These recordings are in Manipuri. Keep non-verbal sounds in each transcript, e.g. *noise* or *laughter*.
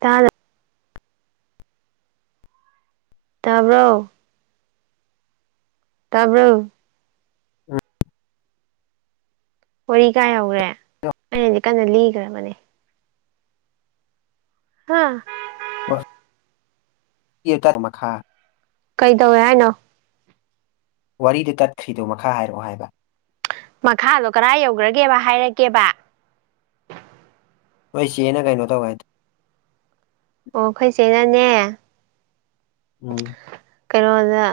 ꯇꯥꯔ ꯇꯥꯕ꯭ꯔꯣ ꯇꯥꯕ꯭ꯔꯣ ꯎꯝ ꯋꯥꯔꯤ ꯀꯥꯏ ꯌꯧꯒ꯭ꯔꯦ ꯑꯩꯅꯗꯤ ꯀꯟꯅ ꯂꯤꯈ꯭ꯔꯕꯅꯦ ꯍꯥ *unintelligible* ꯀꯩꯗꯧꯋꯦ ꯍꯥꯏꯅꯣ ꯋꯥꯔꯤꯗꯨ ꯇꯠꯈ꯭ꯔꯤꯗꯨ ꯃꯈꯥ ꯍꯥꯏꯔꯛꯑꯣ ꯍꯥꯏꯕ ꯃꯈꯥꯗꯣ ꯀꯔꯥꯏ ꯌꯧꯒꯔꯥꯒꯦꯕ ꯍꯥꯏꯔꯛꯀꯦꯕ ꯅꯣꯏ ꯆꯦꯅ ꯀꯩꯅꯣ ꯇꯧꯋꯦ ꯍꯥꯏꯗꯣ ꯑꯣ ꯑꯩꯈꯣꯏꯆꯦꯅꯅꯦ ꯎꯝ ꯀꯩꯅꯣꯗ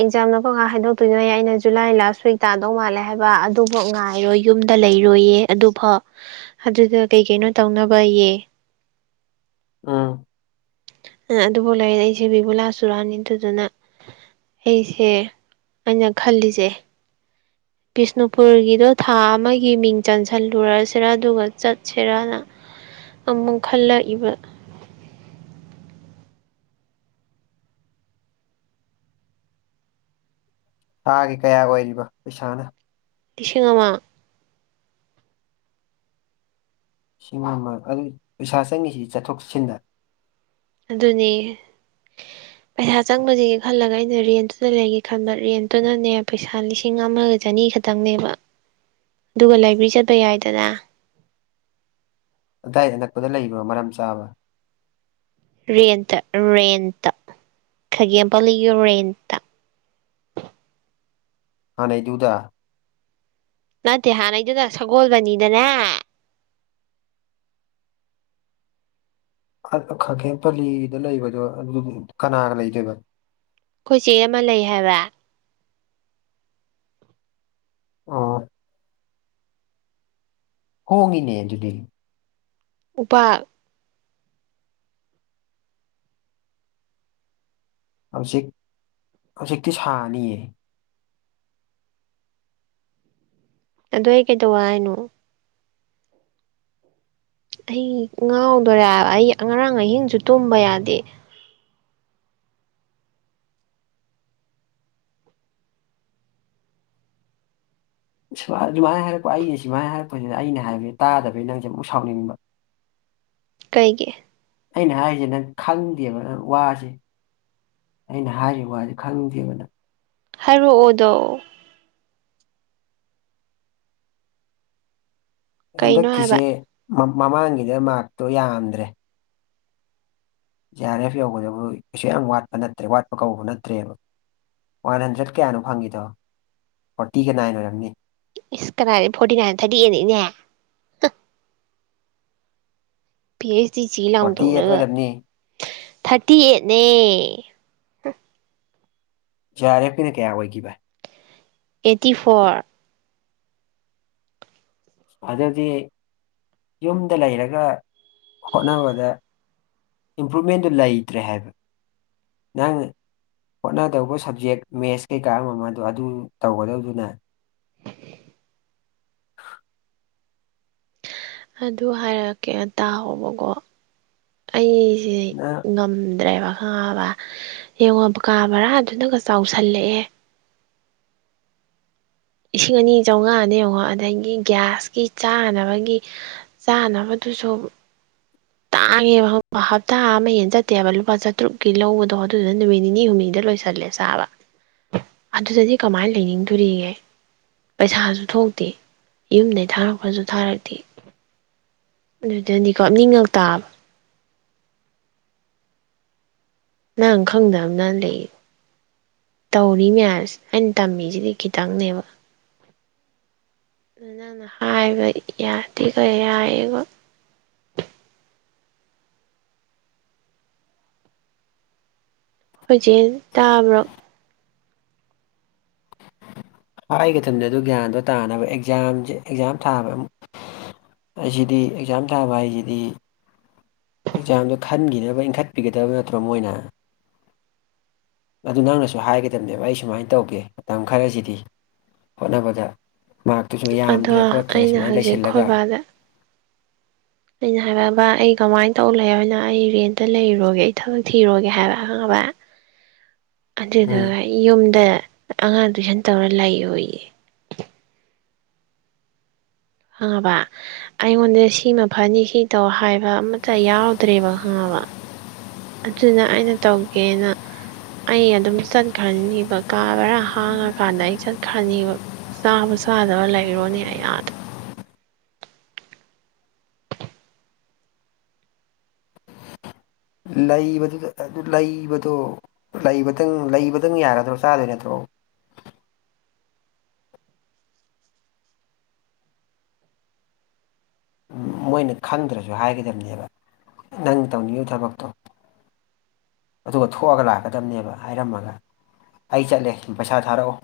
ꯑꯦꯛꯖꯥꯝꯗꯣ ꯀꯝꯀꯥꯟꯗ ꯍꯥꯏꯗꯣꯛꯇꯣꯏꯅꯣꯌꯦ ꯑꯩꯅ ꯖꯨꯂꯥꯏ ꯂꯥꯁ ꯋꯤꯛ ꯇꯥꯗꯧ ꯃꯥꯜꯂꯦ ꯍꯥꯏꯕ ꯑꯗꯨ ꯑꯣ ꯉꯥꯏꯔꯣ ꯌꯨꯝꯗ ꯂꯩꯔꯣꯌꯦ ꯑꯗꯨꯐꯥꯎ ꯑꯗꯨꯗ ꯀꯩ ꯀꯩꯅꯣ ꯇꯧꯅꯕꯌꯦ ꯎꯝ ꯑꯗꯨꯕꯨ ꯂꯩꯔ ꯑꯩꯁꯦ ꯕꯤꯕꯨꯂꯥ ꯆꯨꯔꯥꯅꯤ ꯑꯗꯨꯗꯨꯅ ꯑꯩꯁꯦ ꯑꯩꯅ ꯈꯜꯂꯤꯁꯦ ꯕꯤꯁꯅꯨꯄꯨꯔꯒꯤꯗꯣ ꯊꯥ ꯑꯃꯒꯤ ꯃꯤꯡ ꯆꯟꯁꯜꯂꯨꯔꯁꯤꯔꯥ ꯑꯗꯨꯒ ꯆꯠꯁꯤꯔꯅ ꯑꯃꯨꯛ ꯈꯜꯂꯛꯏꯕ ꯊꯥꯒꯤ ꯀꯌꯥ ꯑꯣꯏꯔꯤꯕ ꯄꯩꯁꯥꯅ ꯂꯤꯁꯤꯡ ꯑꯃꯥ ꯁꯤꯡ ꯑꯃ ꯑꯗꯨꯗꯤ ꯄꯩꯁꯥ ꯆꯪꯏꯁꯦ ꯆꯠꯊꯣꯛ ꯆꯠꯁꯤꯟꯗ ꯑꯗꯨꯅꯤ ꯄꯩꯁꯥ ꯆꯪꯕꯁꯤꯒ ꯈꯜꯂꯒ ꯑꯩꯅ ꯔꯦꯟꯇꯨꯗ ꯂꯩꯒꯦ ꯈꯟꯕ ꯔꯦꯟꯇꯨꯅꯅꯦ ꯄꯩꯁꯥ ꯂꯤꯁꯤꯡ ꯑꯃꯒ ꯆꯅꯤ ꯈꯠ ꯇꯪꯅꯦꯕ ꯑꯗꯨꯒ ꯂꯥꯏꯕ꯭ꯔꯤ ꯆꯠꯄ ꯌꯥꯏꯗꯅ ꯑꯗꯥꯏ ꯑꯅꯛꯄꯗ ꯂꯩꯕ꯭ꯔꯣ ꯃꯔꯝ ꯆꯥꯕ ꯔꯦꯟꯇ ꯔꯦꯟꯇ ꯈꯥꯒꯦꯝ ꯄꯜꯂꯤꯒꯤ ꯔꯦꯟꯇ ꯍꯥꯟꯅꯩꯗꯨꯗ ꯅꯠꯇꯦ ꯍꯥꯟꯅꯩꯗꯨꯅ ꯁꯒꯣꯜꯕꯜꯅꯤꯗꯅꯦ *unintelligible* ꯈꯥꯒꯦꯝ ꯄꯜꯂꯤꯗ ꯂꯩꯕꯗꯣ ꯑꯗꯨ ꯀꯅꯥꯒ ꯂꯩꯗꯣꯏꯕ ꯑꯩꯈꯣꯏ ꯆꯦ ꯑꯃ ꯂꯩ ꯍꯥꯏꯕ ꯑꯣ ꯍꯣꯡꯉꯤꯅꯦ ꯑꯗꯨꯗꯤ ꯎꯄꯥꯛ ꯍꯧꯖꯤꯛ ꯍꯧꯖꯤꯛꯇꯤ ꯁꯥꯅꯤꯌꯦ ꯑꯗꯨ ꯑꯩ ꯀꯩꯗꯧ ꯍꯥꯏꯅꯣ ꯑꯩ ꯉꯥꯎꯗꯧꯔꯦꯕ ꯑꯩ ꯉꯔꯥꯡ ꯑꯍꯤꯡꯁꯨ ꯇꯨꯝꯕ ꯌꯥꯗꯦ ꯁꯨꯃꯥꯏꯅ ꯍꯥꯏꯔꯛꯄ ꯑꯩꯅ ꯁꯨꯃꯥꯏꯅ ꯍꯥꯏꯔꯛꯄꯁꯤꯗ ꯑꯩꯅ ꯍꯥꯏꯕꯁꯤ ꯇꯥꯗꯕꯅꯤꯅ ꯅꯪꯁꯦ ꯑꯃꯨꯛ ꯁꯥꯎꯅꯤꯡꯕ ꯀꯩꯒꯤ ꯑꯩꯅ ꯍꯥꯏꯔꯤꯁꯦ ꯅꯪ ꯈꯪꯗꯦꯕ ꯅꯪ ꯋꯥꯁꯦ ꯑꯩꯅ ꯍꯥꯏꯔꯤꯕ ꯋꯥꯁꯦ ꯈꯪꯗꯦꯕ ꯅꯪ ꯍꯥꯏꯔꯛꯑꯣ ꯑꯗꯣ ꯀꯩꯅꯣ ꯍꯥꯏꯕ ꯍꯟꯗꯛꯀꯤꯁꯦ ꯃꯃꯥꯡꯒꯤꯗ ꯃꯥꯛꯇꯣ ꯌꯥꯝꯗ꯭ꯔꯦ ꯖꯦ ꯑꯥꯔ ꯑꯦꯐ ꯌꯧꯒꯗꯧꯕ ꯀꯩꯁꯨ ꯌꯥꯝ ꯋꯥꯠꯄ ꯅꯠꯇ꯭ꯔꯦ ꯋꯥꯠꯄ ꯀꯧꯕ ꯅꯠꯇ꯭ꯔꯦꯕ ꯋꯥꯟ ꯍꯟꯗ꯭ꯔꯦꯗ ꯀꯌꯥꯅꯣ ꯐꯪꯉꯤꯗꯣ ꯐꯣꯔꯇꯤꯒ ꯅꯥꯏꯟ ꯑꯣꯏꯔꯝꯅꯤ ꯏꯁ ꯀꯗꯥꯏꯗ ꯐꯣꯔꯇꯤ ꯅꯥꯏꯟꯗ ꯊꯥꯔꯇꯤ ꯑꯦꯠꯅꯤꯅꯦ ꯄꯤ ꯑꯩꯩꯆ ꯗꯤ ꯆꯤ ꯂꯥꯎꯅ ꯐꯣꯔꯇꯤ ꯑꯩꯠ ꯇꯧꯔꯒ ꯑꯣꯏꯔꯝꯅꯤ ꯊꯥꯔꯇꯤ ꯑꯦꯠꯅꯦ ꯖꯦ ꯑꯥꯔ ꯑꯦꯐ ꯀꯤꯅ ꯀꯌꯥ ꯑꯣꯏꯈꯤꯕ ꯑꯦꯠꯇꯤ ꯐꯣꯔ ꯑꯗꯨꯗꯤ ꯌꯨꯝꯗ ꯂꯩꯔꯒ ꯍꯣꯠꯅꯕꯗ ꯏꯝꯄ꯭ꯔꯨꯞꯃꯦꯟꯗꯨ ꯂꯩꯇ꯭ꯔꯦ ꯍꯥꯏꯕ ꯅꯪ ꯍꯣꯠꯅꯗꯧꯕ ꯁꯕꯖꯦꯛ ꯃꯦꯠꯁ ꯀꯩꯀꯥ ꯑꯃꯗꯣ ꯑꯗꯨ ꯇꯧꯒꯗꯧꯕꯗꯨꯅ *inaudible* ꯑꯗꯨ ꯍꯥꯏꯔꯛꯀꯦ ꯇꯥꯎꯑꯣꯕꯀꯣ ꯑꯩ ꯖꯦ ꯅꯪ ꯉꯝꯗ꯭ꯔꯦꯕꯥ ꯈꯪꯉꯕꯥ ꯌꯦꯡꯉꯣ ꯀꯥ ꯕꯥꯔꯥꯗꯨꯅꯒ ꯆꯥꯎꯁꯜꯂꯛꯑꯦ ꯂꯤꯁꯤꯡ ꯑꯅꯤ ꯆꯧꯉꯥꯅꯤ ꯌꯦꯡꯉꯣ ꯑꯗꯒꯤ ꯒ꯭ꯌꯥꯁꯀꯤ ꯆꯥꯅꯕꯒꯤ ꯆꯥꯅꯕꯗꯨꯖꯨ ꯇꯥꯡꯉꯦꯕ ꯈꯪꯕ꯭ꯔꯥ ꯍꯞꯇꯥ ꯑꯃ ꯍꯦꯟꯅ ꯆꯠꯇꯦꯕ ꯂꯨꯄꯥ ꯆꯥꯇ꯭ꯔꯨꯛꯀꯤ ꯂꯧꯕꯗꯣ ꯑꯗꯨꯗꯨꯅ ꯅꯨꯃꯤꯠ ꯅꯤꯅꯤ ꯍꯨꯝꯅꯤꯗ ꯂꯣꯏꯁꯤꯜꯂꯦ ꯆꯥꯕ ꯑꯗꯨꯗꯗꯤ ꯀꯃꯥꯏ ꯂꯩꯅꯤꯡꯗꯨꯔꯤꯒꯦ ꯄꯩꯁꯥꯖꯨ ꯊꯣꯛꯇꯦ ꯌꯨꯝꯗꯒꯤ ꯊꯥꯔꯛꯄꯁꯨ ꯊꯥꯔꯛꯇꯦ ꯑꯗꯨꯗꯗꯤꯀꯣ ꯀꯞꯅꯤꯡꯉꯛ ꯇꯥꯕ ꯅꯪ ꯈꯪꯗꯕ *unintelligible* ꯂꯩ ꯇꯧꯔꯤ ꯃꯌꯥꯝꯁꯦ ꯑꯩꯅ ꯇꯝꯃꯤꯁꯤꯗꯤ ꯈꯤꯇꯪꯅꯦꯕ ꯅꯪꯅ ꯍꯥꯏꯕ ꯌꯥꯗꯦꯒ ꯌꯥꯏꯌꯦꯒ ꯑꯩꯈꯣꯏ ꯆꯦꯅ ꯇꯥꯕ꯭ꯔꯣ ꯍꯥꯏꯒꯗꯕꯅꯦ ꯑꯗꯨ ꯒ꯭ꯌꯥꯟꯗꯣ ꯇꯥꯅꯕ ꯑꯦꯛꯖꯥꯝꯖꯦ ꯑꯦꯛꯖꯥꯝ ꯊꯥꯕ ꯃ ꯍꯥꯢꯁꯤꯗꯤ ꯑꯦꯛꯖꯥꯝ ꯊꯥꯕ ꯍꯥꯏꯖꯤꯗꯤ ꯑꯦꯛꯖꯥꯝꯗꯣ ꯈꯟꯒꯤꯅꯕ ꯏꯟꯈꯠꯄꯤꯒꯗꯕ ꯅꯠꯇ꯭ꯔꯣ ꯃꯣꯏꯅ ꯑꯗꯨ ꯅꯪꯅꯁꯨ ꯍꯥꯏꯒꯗꯕꯅꯦꯕ ꯑꯩ ꯁꯨꯃꯥꯏꯅ ꯇꯧꯒꯦ ꯃꯇꯝ ꯈꯔꯁꯤꯗꯤ ꯍꯣꯠꯅꯕꯗ ꯃꯥꯛꯇꯨꯁꯨ ꯑꯗꯣ ꯌꯥꯝꯗ꯭ꯔꯦ ꯈꯣꯠꯇ꯭ꯔꯦ ꯑꯩꯅ ꯁꯨꯃꯥꯏ ꯍꯧꯖꯤꯛ ꯂꯩꯁꯤꯜꯂꯒ ꯈꯣꯏꯕꯥꯗ ꯑꯩꯅ ꯍꯥꯏꯕ ꯕꯥ ꯑꯩ ꯀꯃꯥꯏ ꯇꯧ ꯂꯩꯑꯣ ꯍꯥꯏꯅꯣ ꯑꯩ ꯔꯦꯟꯇ ꯂꯩꯔꯨꯔꯒꯦ ꯑꯩ ꯊꯕꯛ ꯊꯤꯔꯣꯒꯦ ꯍꯥꯏꯕ ꯈꯪꯉꯕꯥ ꯎꯝ ꯑꯗꯨꯗꯨꯒ ꯌꯨꯝꯗ ꯑꯉꯥꯡ ꯇꯨꯏꯁꯟ ꯇꯧꯔꯥ ꯂꯩꯑꯣꯌꯦ ꯈꯪꯉꯕꯥ ꯑꯩꯉꯣꯟꯗ ꯁꯤꯃꯥ ꯐꯅꯤ ꯁꯤ ꯇꯧ ꯍꯥꯏꯕ ꯑꯃꯇ ꯌꯥꯎꯗ꯭ꯔꯦꯕ ꯈꯪꯉꯕꯥ ꯑꯗꯨꯅ ꯑꯩꯅ ꯇꯧꯒꯦꯅ ꯑꯩ ꯑꯗꯨꯝ ꯆꯠꯈ꯭ꯔꯅꯤꯕ ꯀꯥ ꯚꯔꯥ ꯍꯥꯡꯉ ꯀꯥꯟꯗ ꯑꯩ ꯆꯠꯈ꯭ꯔꯅꯦꯕ ꯆꯥꯕ ꯆꯥꯗꯕ ꯂꯩꯔꯨꯔꯅꯤ ꯑꯩ ꯑꯥꯗ ꯂꯩꯕꯗꯨꯗ ꯑꯗꯨ ꯂꯩꯕꯗꯣ ꯂꯩꯕꯇꯪ ꯂꯩꯕꯇꯪ ꯌꯥꯔꯗ꯭ꯔꯣ ꯆꯥꯗꯣꯏ ꯅꯠꯇ꯭ꯔꯣ ꯃꯣꯏꯅ ꯈꯪꯗ꯭ꯔꯁꯨ ꯍꯥꯏꯒꯗꯕꯅꯦꯕ ꯅꯪ ꯇꯧꯅꯤꯡꯉꯤꯕ ꯊꯕꯛꯇꯣ ꯑꯗꯨꯒ ꯊꯣꯛꯑꯒ ꯂꯥꯛꯀꯗꯕꯅꯦꯕ ꯍꯥꯏꯔꯝꯃꯒ ꯑꯩ ꯆꯠꯂꯦ ꯄꯩꯁꯥ ꯊꯥꯔꯛꯑꯣ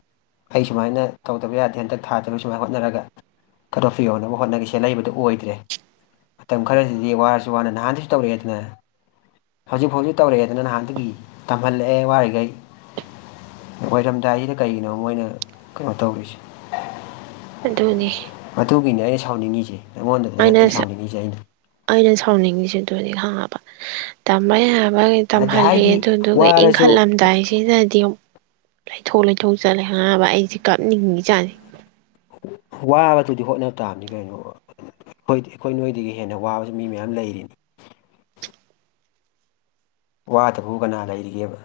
ꯑꯩ ꯁꯨꯃꯥꯏꯅ ꯇꯧꯗꯕ ꯌꯥꯗꯦ ꯍꯟꯗꯛ ꯊꯥꯗ꯭ꯔꯁꯨ ꯁꯨꯃꯥꯏ ꯍꯣꯠꯅꯔꯒ ꯀꯠ ꯑꯣꯐꯇꯨ ꯌꯧꯅꯕ ꯍꯣꯠꯅꯒꯦ ꯁꯤ ꯂꯩꯕꯗꯨ ꯑꯣꯏꯗ꯭ꯔꯦ ꯃꯇꯝ ꯈꯔꯗꯗꯤ ꯋꯥꯔꯁꯨ ꯋꯥꯅ ꯅꯍꯥꯟꯗꯩꯁꯨ ꯇꯧꯔꯛꯑꯦꯗꯅ ꯍꯧꯖꯤꯛ ꯐꯥꯎꯗꯤ ꯇꯧꯔꯛꯑꯦꯗꯅ ꯅꯍꯥꯟꯗꯒꯤ ꯇꯝꯍꯜꯂꯛꯑꯦ ꯋꯥꯔꯤꯉꯩ ꯑꯣꯏꯔꯝꯗꯥꯏꯖꯤꯗ ꯀꯩꯒꯤꯅꯣ ꯃꯣꯏꯅ ꯀꯩꯅꯣ ꯇꯧꯔꯤꯁꯦ ꯑꯗꯨꯅꯦ ꯑꯗꯨꯒꯤꯅꯦ ꯑꯩ ꯁꯥꯎꯅꯤꯡꯉꯤꯁꯦ ꯑꯩꯉꯣꯟꯗꯗ ꯑꯩꯅ ꯅꯠꯇꯦ ꯁꯥꯎꯅꯤꯡꯉꯤꯁꯦ ꯑꯩꯅ ꯑꯩꯅ ꯁꯥꯎꯅꯤꯡꯉꯤꯁꯦ ꯑꯗꯨꯅꯦ ꯈꯪꯉꯕꯥ ꯇꯝꯕꯥ ꯌꯥꯕꯒꯩ ꯍꯥꯏꯗꯤ ꯇꯝꯍꯜꯂꯦ ꯍꯥꯏꯗꯤ ꯑꯗꯨꯗꯨꯒ ꯋꯥꯔꯁꯨ ꯏꯟꯈꯠꯂꯝꯗꯥꯏꯁꯤꯗꯗꯤ ꯂꯩꯊꯣꯛ ꯂꯩꯊꯣꯛ ꯆꯠꯂꯦ ꯈꯪꯉꯕ ꯑꯩꯖꯦ ꯀꯞꯅꯤꯡꯉꯤ ꯖꯥꯠꯅꯤ ꯋꯥꯕꯗꯨꯗꯤ ꯍꯣꯠꯅ ꯇꯥꯝꯅꯤ ꯀꯩꯅꯣ ꯈꯣꯏꯗꯤ ꯑꯩꯈꯣꯏ ꯅꯣꯏꯗꯒꯤ ꯍꯦꯟꯅ ꯋꯥꯕꯖꯦ ꯃꯤ ꯃꯌꯥꯝ ꯂꯩꯔꯤꯅꯤ ꯋꯥꯗꯕꯕꯨ ꯀꯅꯥ ꯂꯩꯔꯤꯒꯦꯕ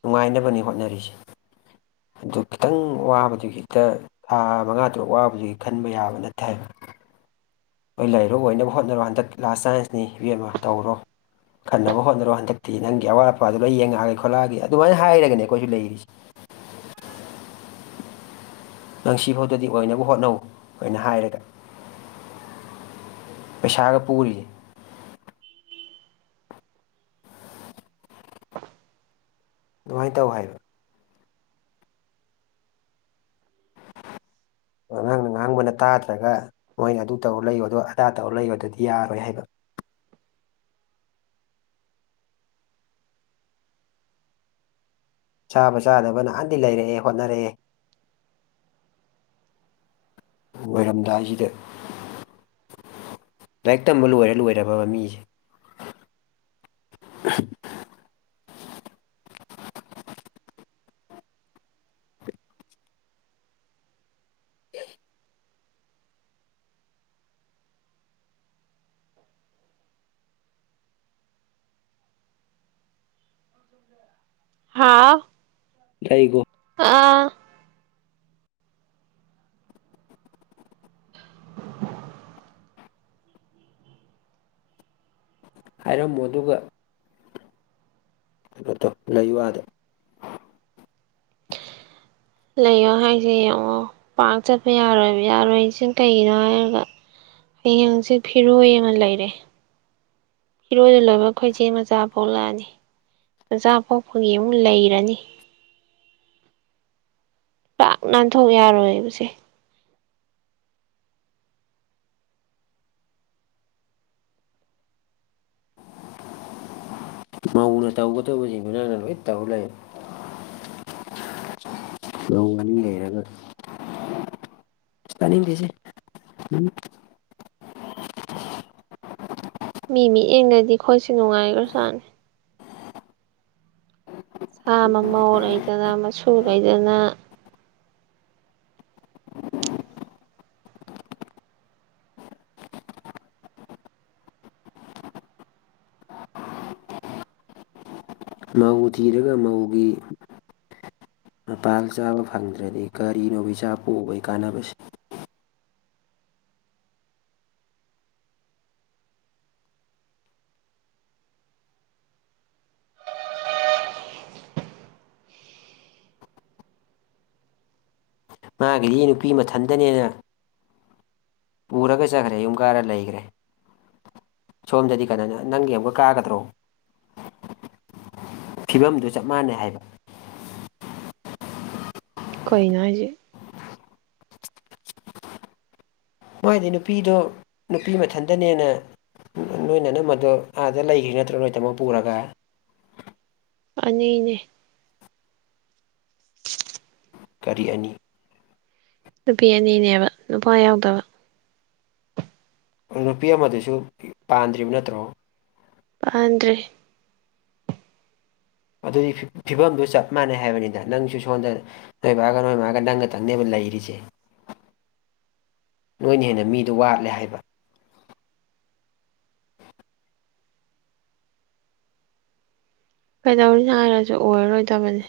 ꯅꯨꯡꯉꯥꯏꯅꯕꯅꯤ ꯍꯣꯠꯅꯔꯤꯁꯦ ꯑꯗꯨ ꯈꯤꯇꯪ ꯋꯥꯕꯗꯨꯏ ꯍꯦꯛꯇ ꯊꯥ ꯃꯉꯥ ꯇꯔꯨꯛ ꯋꯥꯕꯗꯨꯒꯤ ꯈꯟꯕ ꯌꯥꯕ ꯅꯠꯇꯦ ꯍꯥꯏꯕ ꯍꯣꯏ ꯂꯩꯔꯣ ꯑꯣꯏꯅꯕ ꯍꯣꯠꯅꯔꯣ ꯍꯟꯗꯛ ꯂꯥꯁ ꯆꯥꯟꯁꯅꯤ ꯏꯕꯦꯝꯃꯥ ꯇꯧꯔꯣ ꯈꯟꯅꯕ ꯍꯣꯠꯅꯔꯣ ꯍꯟꯗꯛꯇꯤ ꯅꯪꯒꯤ ꯑꯋꯥꯠ ꯑꯄꯥꯗꯣ ꯂꯣꯏ ꯌꯦꯡꯉꯛꯑꯒꯦ ꯈꯣꯠꯂꯛꯑꯒꯦ ꯑꯗꯨꯃꯥꯏ ꯍꯥꯏꯔꯒꯅꯦ ꯑꯩꯈꯣꯏꯖꯨ ꯂꯩꯔꯤꯁꯤ ꯅꯪ ꯁꯤꯕꯥꯎꯗꯗꯤ ꯑꯣꯏꯅꯕ ꯍꯣꯠꯅꯧ ꯀꯥꯏꯅ ꯍꯥꯏꯔꯒ ꯄꯩꯁꯥꯒ ꯄꯨꯔꯤꯌꯦ ꯑꯗꯨꯃꯥꯏ ꯇꯧ ꯍꯥꯏꯕ *inaudible* ꯑꯥ ꯅꯪꯅ ꯉꯥꯡꯕꯅ ꯇꯥꯗ꯭ꯔꯒ ꯃꯣꯏꯅ ꯑꯗꯨ ꯇꯧꯔ ꯂꯩꯌꯣ ꯑꯗꯨ ꯑꯗꯥ ꯇꯧꯔ ꯂꯩꯌꯣ ꯗꯨꯗꯤ ꯌꯥꯔꯣꯏ ꯍꯥꯏꯕ ꯆꯥꯕ ꯆꯥꯗꯕ ꯅꯍꯥꯟꯗꯩ ꯂꯩꯔꯛꯑꯦ ꯍꯣꯠꯅꯔꯛꯑꯦ ꯂꯣꯏꯔꯝꯗꯥꯏꯖꯤꯗ ꯂꯥꯏꯔꯤꯛ ꯇꯝꯕ ꯂꯣꯏꯔ ꯂꯣꯏꯔꯕꯕ ꯃꯤꯖꯦ ꯍꯥꯥ ꯂꯩꯒꯣ ꯑꯥ ꯍꯥꯏꯔꯝꯃꯣ ꯑꯗꯨꯒ ꯑꯗꯨꯝ ꯂꯩꯌꯨ ꯑꯥꯗ ꯂꯩꯌꯣ ꯍꯥꯏꯁꯦ ꯌꯦꯡꯉꯣ ꯄꯥꯛ ꯆꯠꯄ ꯌꯥꯔꯣꯏꯕ ꯌꯥꯔꯣꯏ ꯍꯥꯏꯁꯤ ꯀꯩꯒꯤꯅꯣ ꯍꯥꯏꯔꯒ ꯍꯌꯦꯡ ꯍꯪꯆꯤꯠ ꯐꯤꯔꯣꯏ ꯑꯃ ꯂꯩꯔꯦ ꯐꯤꯔꯣꯏꯗꯨ ꯂꯣꯏꯕꯒ ꯈꯣꯏ ꯆꯦ ꯃꯆꯥ ꯄꯣꯛꯂꯛꯑꯅꯤ ꯃꯆꯥ ꯄꯣꯛꯄꯒꯤ ꯑꯃꯨꯛ ꯂꯩꯔꯅꯤ ꯄꯥꯛ ꯅꯥꯟꯊꯣꯛ ꯌꯥꯔꯣꯏꯕꯁꯦ ꯃꯧꯅ ꯇꯧꯒꯗꯧꯕꯖꯤꯡꯗꯨ ꯅꯪꯅ ꯂꯣꯏ ꯇꯧ ꯂꯩꯔꯦ ꯃꯧ ꯑꯅꯤ ꯂꯩꯔꯒ ꯇꯥꯅꯤꯡꯗꯦꯁꯦ ꯎꯝ ꯃꯤ ꯃꯤꯠꯌꯦꯡꯗꯗꯤ ꯈꯣꯏꯁꯦ ꯅꯨꯡꯉꯥꯏꯈ꯭ꯔꯖꯠꯅꯤ ꯆꯥ ꯃꯃꯧ ꯂꯩꯗꯅ ꯃꯁꯨ ꯂꯩꯗꯅ ꯃꯧ ꯊꯤꯔꯒ ꯃꯧꯒꯤ ꯃꯄꯥꯜ ꯆꯥꯕ ꯐꯪꯗ꯭ꯔꯗꯤ ꯀꯔꯤꯅꯣꯕ ꯏꯆꯥ ꯄꯣꯛꯎꯕꯩ ꯀꯥꯟꯅꯕꯁꯦ ꯃꯥꯒꯤꯗꯤ ꯅꯨꯄꯤ ꯃꯊꯟꯗꯅꯦꯅ ꯄꯨꯔꯒ ꯆꯠꯈ꯭ꯔꯦ ꯌꯨꯝ ꯀꯥꯔ ꯂꯩꯒ꯭ꯔꯦ ꯁꯣꯝꯗꯗꯤ ꯀꯥꯅꯅ ꯅꯪꯒꯤ ꯑꯝꯒ ꯀꯥꯒꯗ꯭ꯔꯣ ꯐꯤꯕꯝꯗꯨ ꯆꯞ ꯃꯥꯟꯅꯩ ꯍꯥꯏꯕ ꯀꯩꯅꯣ ꯍꯥꯏꯖꯦ ꯃꯣꯏꯗꯤ ꯅꯨꯄꯤꯗꯣ ꯅꯨꯄꯤ ꯃꯊꯟꯇꯅꯦꯅ ꯅꯣꯏ ꯅꯅꯝꯃꯗꯣ ꯑꯥꯗ ꯂꯩꯒꯤ ꯅꯠꯇ꯭ꯔꯣ ꯅꯣꯏ ꯇꯥꯃꯣ ꯄꯨꯔꯒ ꯑꯅꯤꯅꯦ ꯀꯔꯤ ꯑꯅꯤ ꯅꯨꯄꯤ ꯑꯅꯤꯅꯦꯕ ꯅꯨꯄꯥ ꯌꯥꯎꯗꯕ ꯅꯨꯄꯤ ꯑꯃꯗꯨꯁꯨ ꯄꯥꯟꯗ꯭ꯔꯤꯕ ꯅꯠꯇ꯭ꯔꯣ ꯄꯥꯟꯗ꯭ꯔꯤ ꯑꯗꯨꯗꯤ ꯐꯤ ꯐꯤꯕꯝꯗꯨ ꯆꯞ ꯃꯥꯟꯅꯩ ꯍꯥꯏꯕꯅꯤꯗ ꯅꯪꯁꯨ ꯁꯣꯟꯗ ꯅꯣꯏ ꯕꯥꯒ ꯅꯣꯏ ꯃꯥꯒ ꯅꯪꯒ ꯇꯪꯅꯦꯕ ꯂꯩꯔꯤꯁꯦ *inaudible* ꯅꯣꯏꯅ ꯍꯦꯟꯅ ꯃꯤꯗꯣ ꯋꯥꯠꯂꯦ ꯍꯥꯏꯕ ꯀꯩꯗꯧꯅꯤ ꯍꯥꯏꯔꯁꯨ ꯑꯣꯏꯔꯔꯣꯏꯗꯕꯅꯤ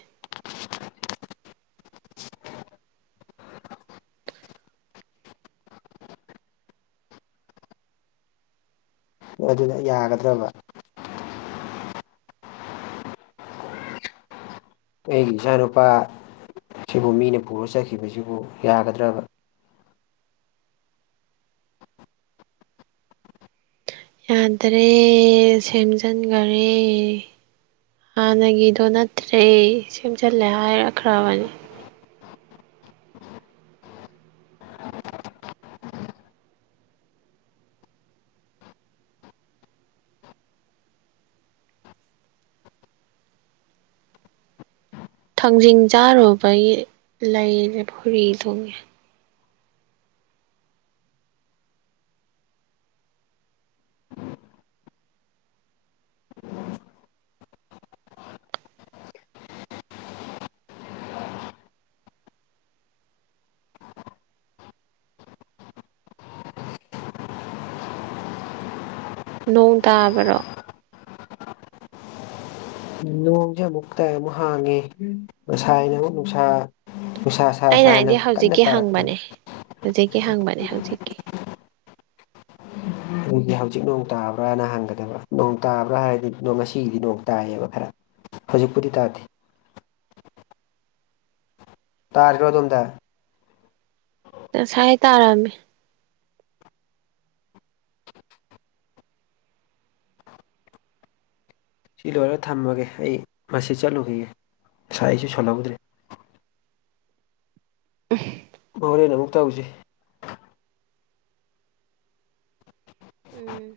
ꯑꯗꯨꯅ ꯌꯥꯒꯗ꯭ꯔꯕ ꯑꯩꯒꯤ ꯏꯆꯥꯅꯨꯄꯥ ꯁꯤꯕꯨ ꯃꯤꯅ ꯄꯨꯔꯥ ꯆꯠꯈꯤꯕꯖꯤꯕꯨ ꯌꯥꯒꯗ꯭ꯔꯕ ꯌꯥꯗ꯭ꯔꯦ ꯁꯦꯝꯖꯟꯒꯔꯦ ꯍꯥꯟꯅꯒꯤꯗꯣ ꯅꯠꯇ꯭ꯔꯦ ꯁꯦꯝꯖꯜꯂꯦ ꯍꯥꯏꯔꯛꯈ꯭ꯔꯕꯅꯤ ꯊꯥꯡꯖꯤꯡ ꯆꯥꯔꯨꯕꯕꯩ ꯂꯩꯖꯦ ꯐꯨꯔꯤ ꯊꯨꯡꯉꯦ ꯅꯣꯡ ꯇꯥꯕꯔꯣ ꯅꯣꯡꯖꯦ ꯑꯃꯨꯛ ꯇꯥꯏ ꯑꯃꯨꯛ ꯍꯥꯡꯉꯦ ꯉꯁꯥꯏꯅ ꯑꯃꯨꯛ ꯅꯨꯡꯁꯥ ꯅꯨꯡꯁꯥ ꯅꯨꯡꯁꯥ ꯑꯩꯅ ꯁꯥꯅ ꯍꯥꯏꯗꯤ ꯀꯟꯅ ꯍꯧꯖꯤꯛꯀꯤ ꯇꯥꯔꯛꯇꯥꯅꯥ ꯍꯪꯕꯅꯦ ꯍꯧꯖꯤꯛꯀꯤ ꯍꯪꯕꯅꯦ ꯍꯧꯖꯤꯛꯀꯤ ꯑꯗꯨꯗꯤ ꯍꯧꯖꯤꯛ ꯅꯣꯡ ꯇꯥꯕ꯭ꯔꯥꯅ ꯍꯪꯒꯗꯕ ꯅꯣꯡ ꯇꯥꯕ꯭ꯔꯥ ꯍꯥꯏꯔꯗꯤ ꯉꯁꯤꯒꯤꯗꯤ ꯅꯣꯡ ꯇꯥꯏꯌꯦꯕ ꯈꯔ ꯍꯧꯖꯤꯛꯄꯨꯗꯤ ꯇꯥꯗꯦ ꯇꯥꯔꯤꯔꯣ ꯑꯗꯣꯝꯗ ꯉꯁꯥꯏ ꯇꯥꯔꯝꯃꯦ ꯁꯤ ꯂꯣꯏꯔ ꯊꯝꯃꯒꯦ ꯑꯩ ꯃꯁꯤ ꯆꯠꯂꯨꯈꯤꯒꯦ ꯉꯁꯥꯏꯁꯨ ꯁꯣꯜꯍꯧꯗ꯭ꯔꯦ ꯎꯝ ꯍꯣꯔꯦꯟ ꯑꯃꯨꯛ ꯇꯧꯖꯤ ꯎꯝ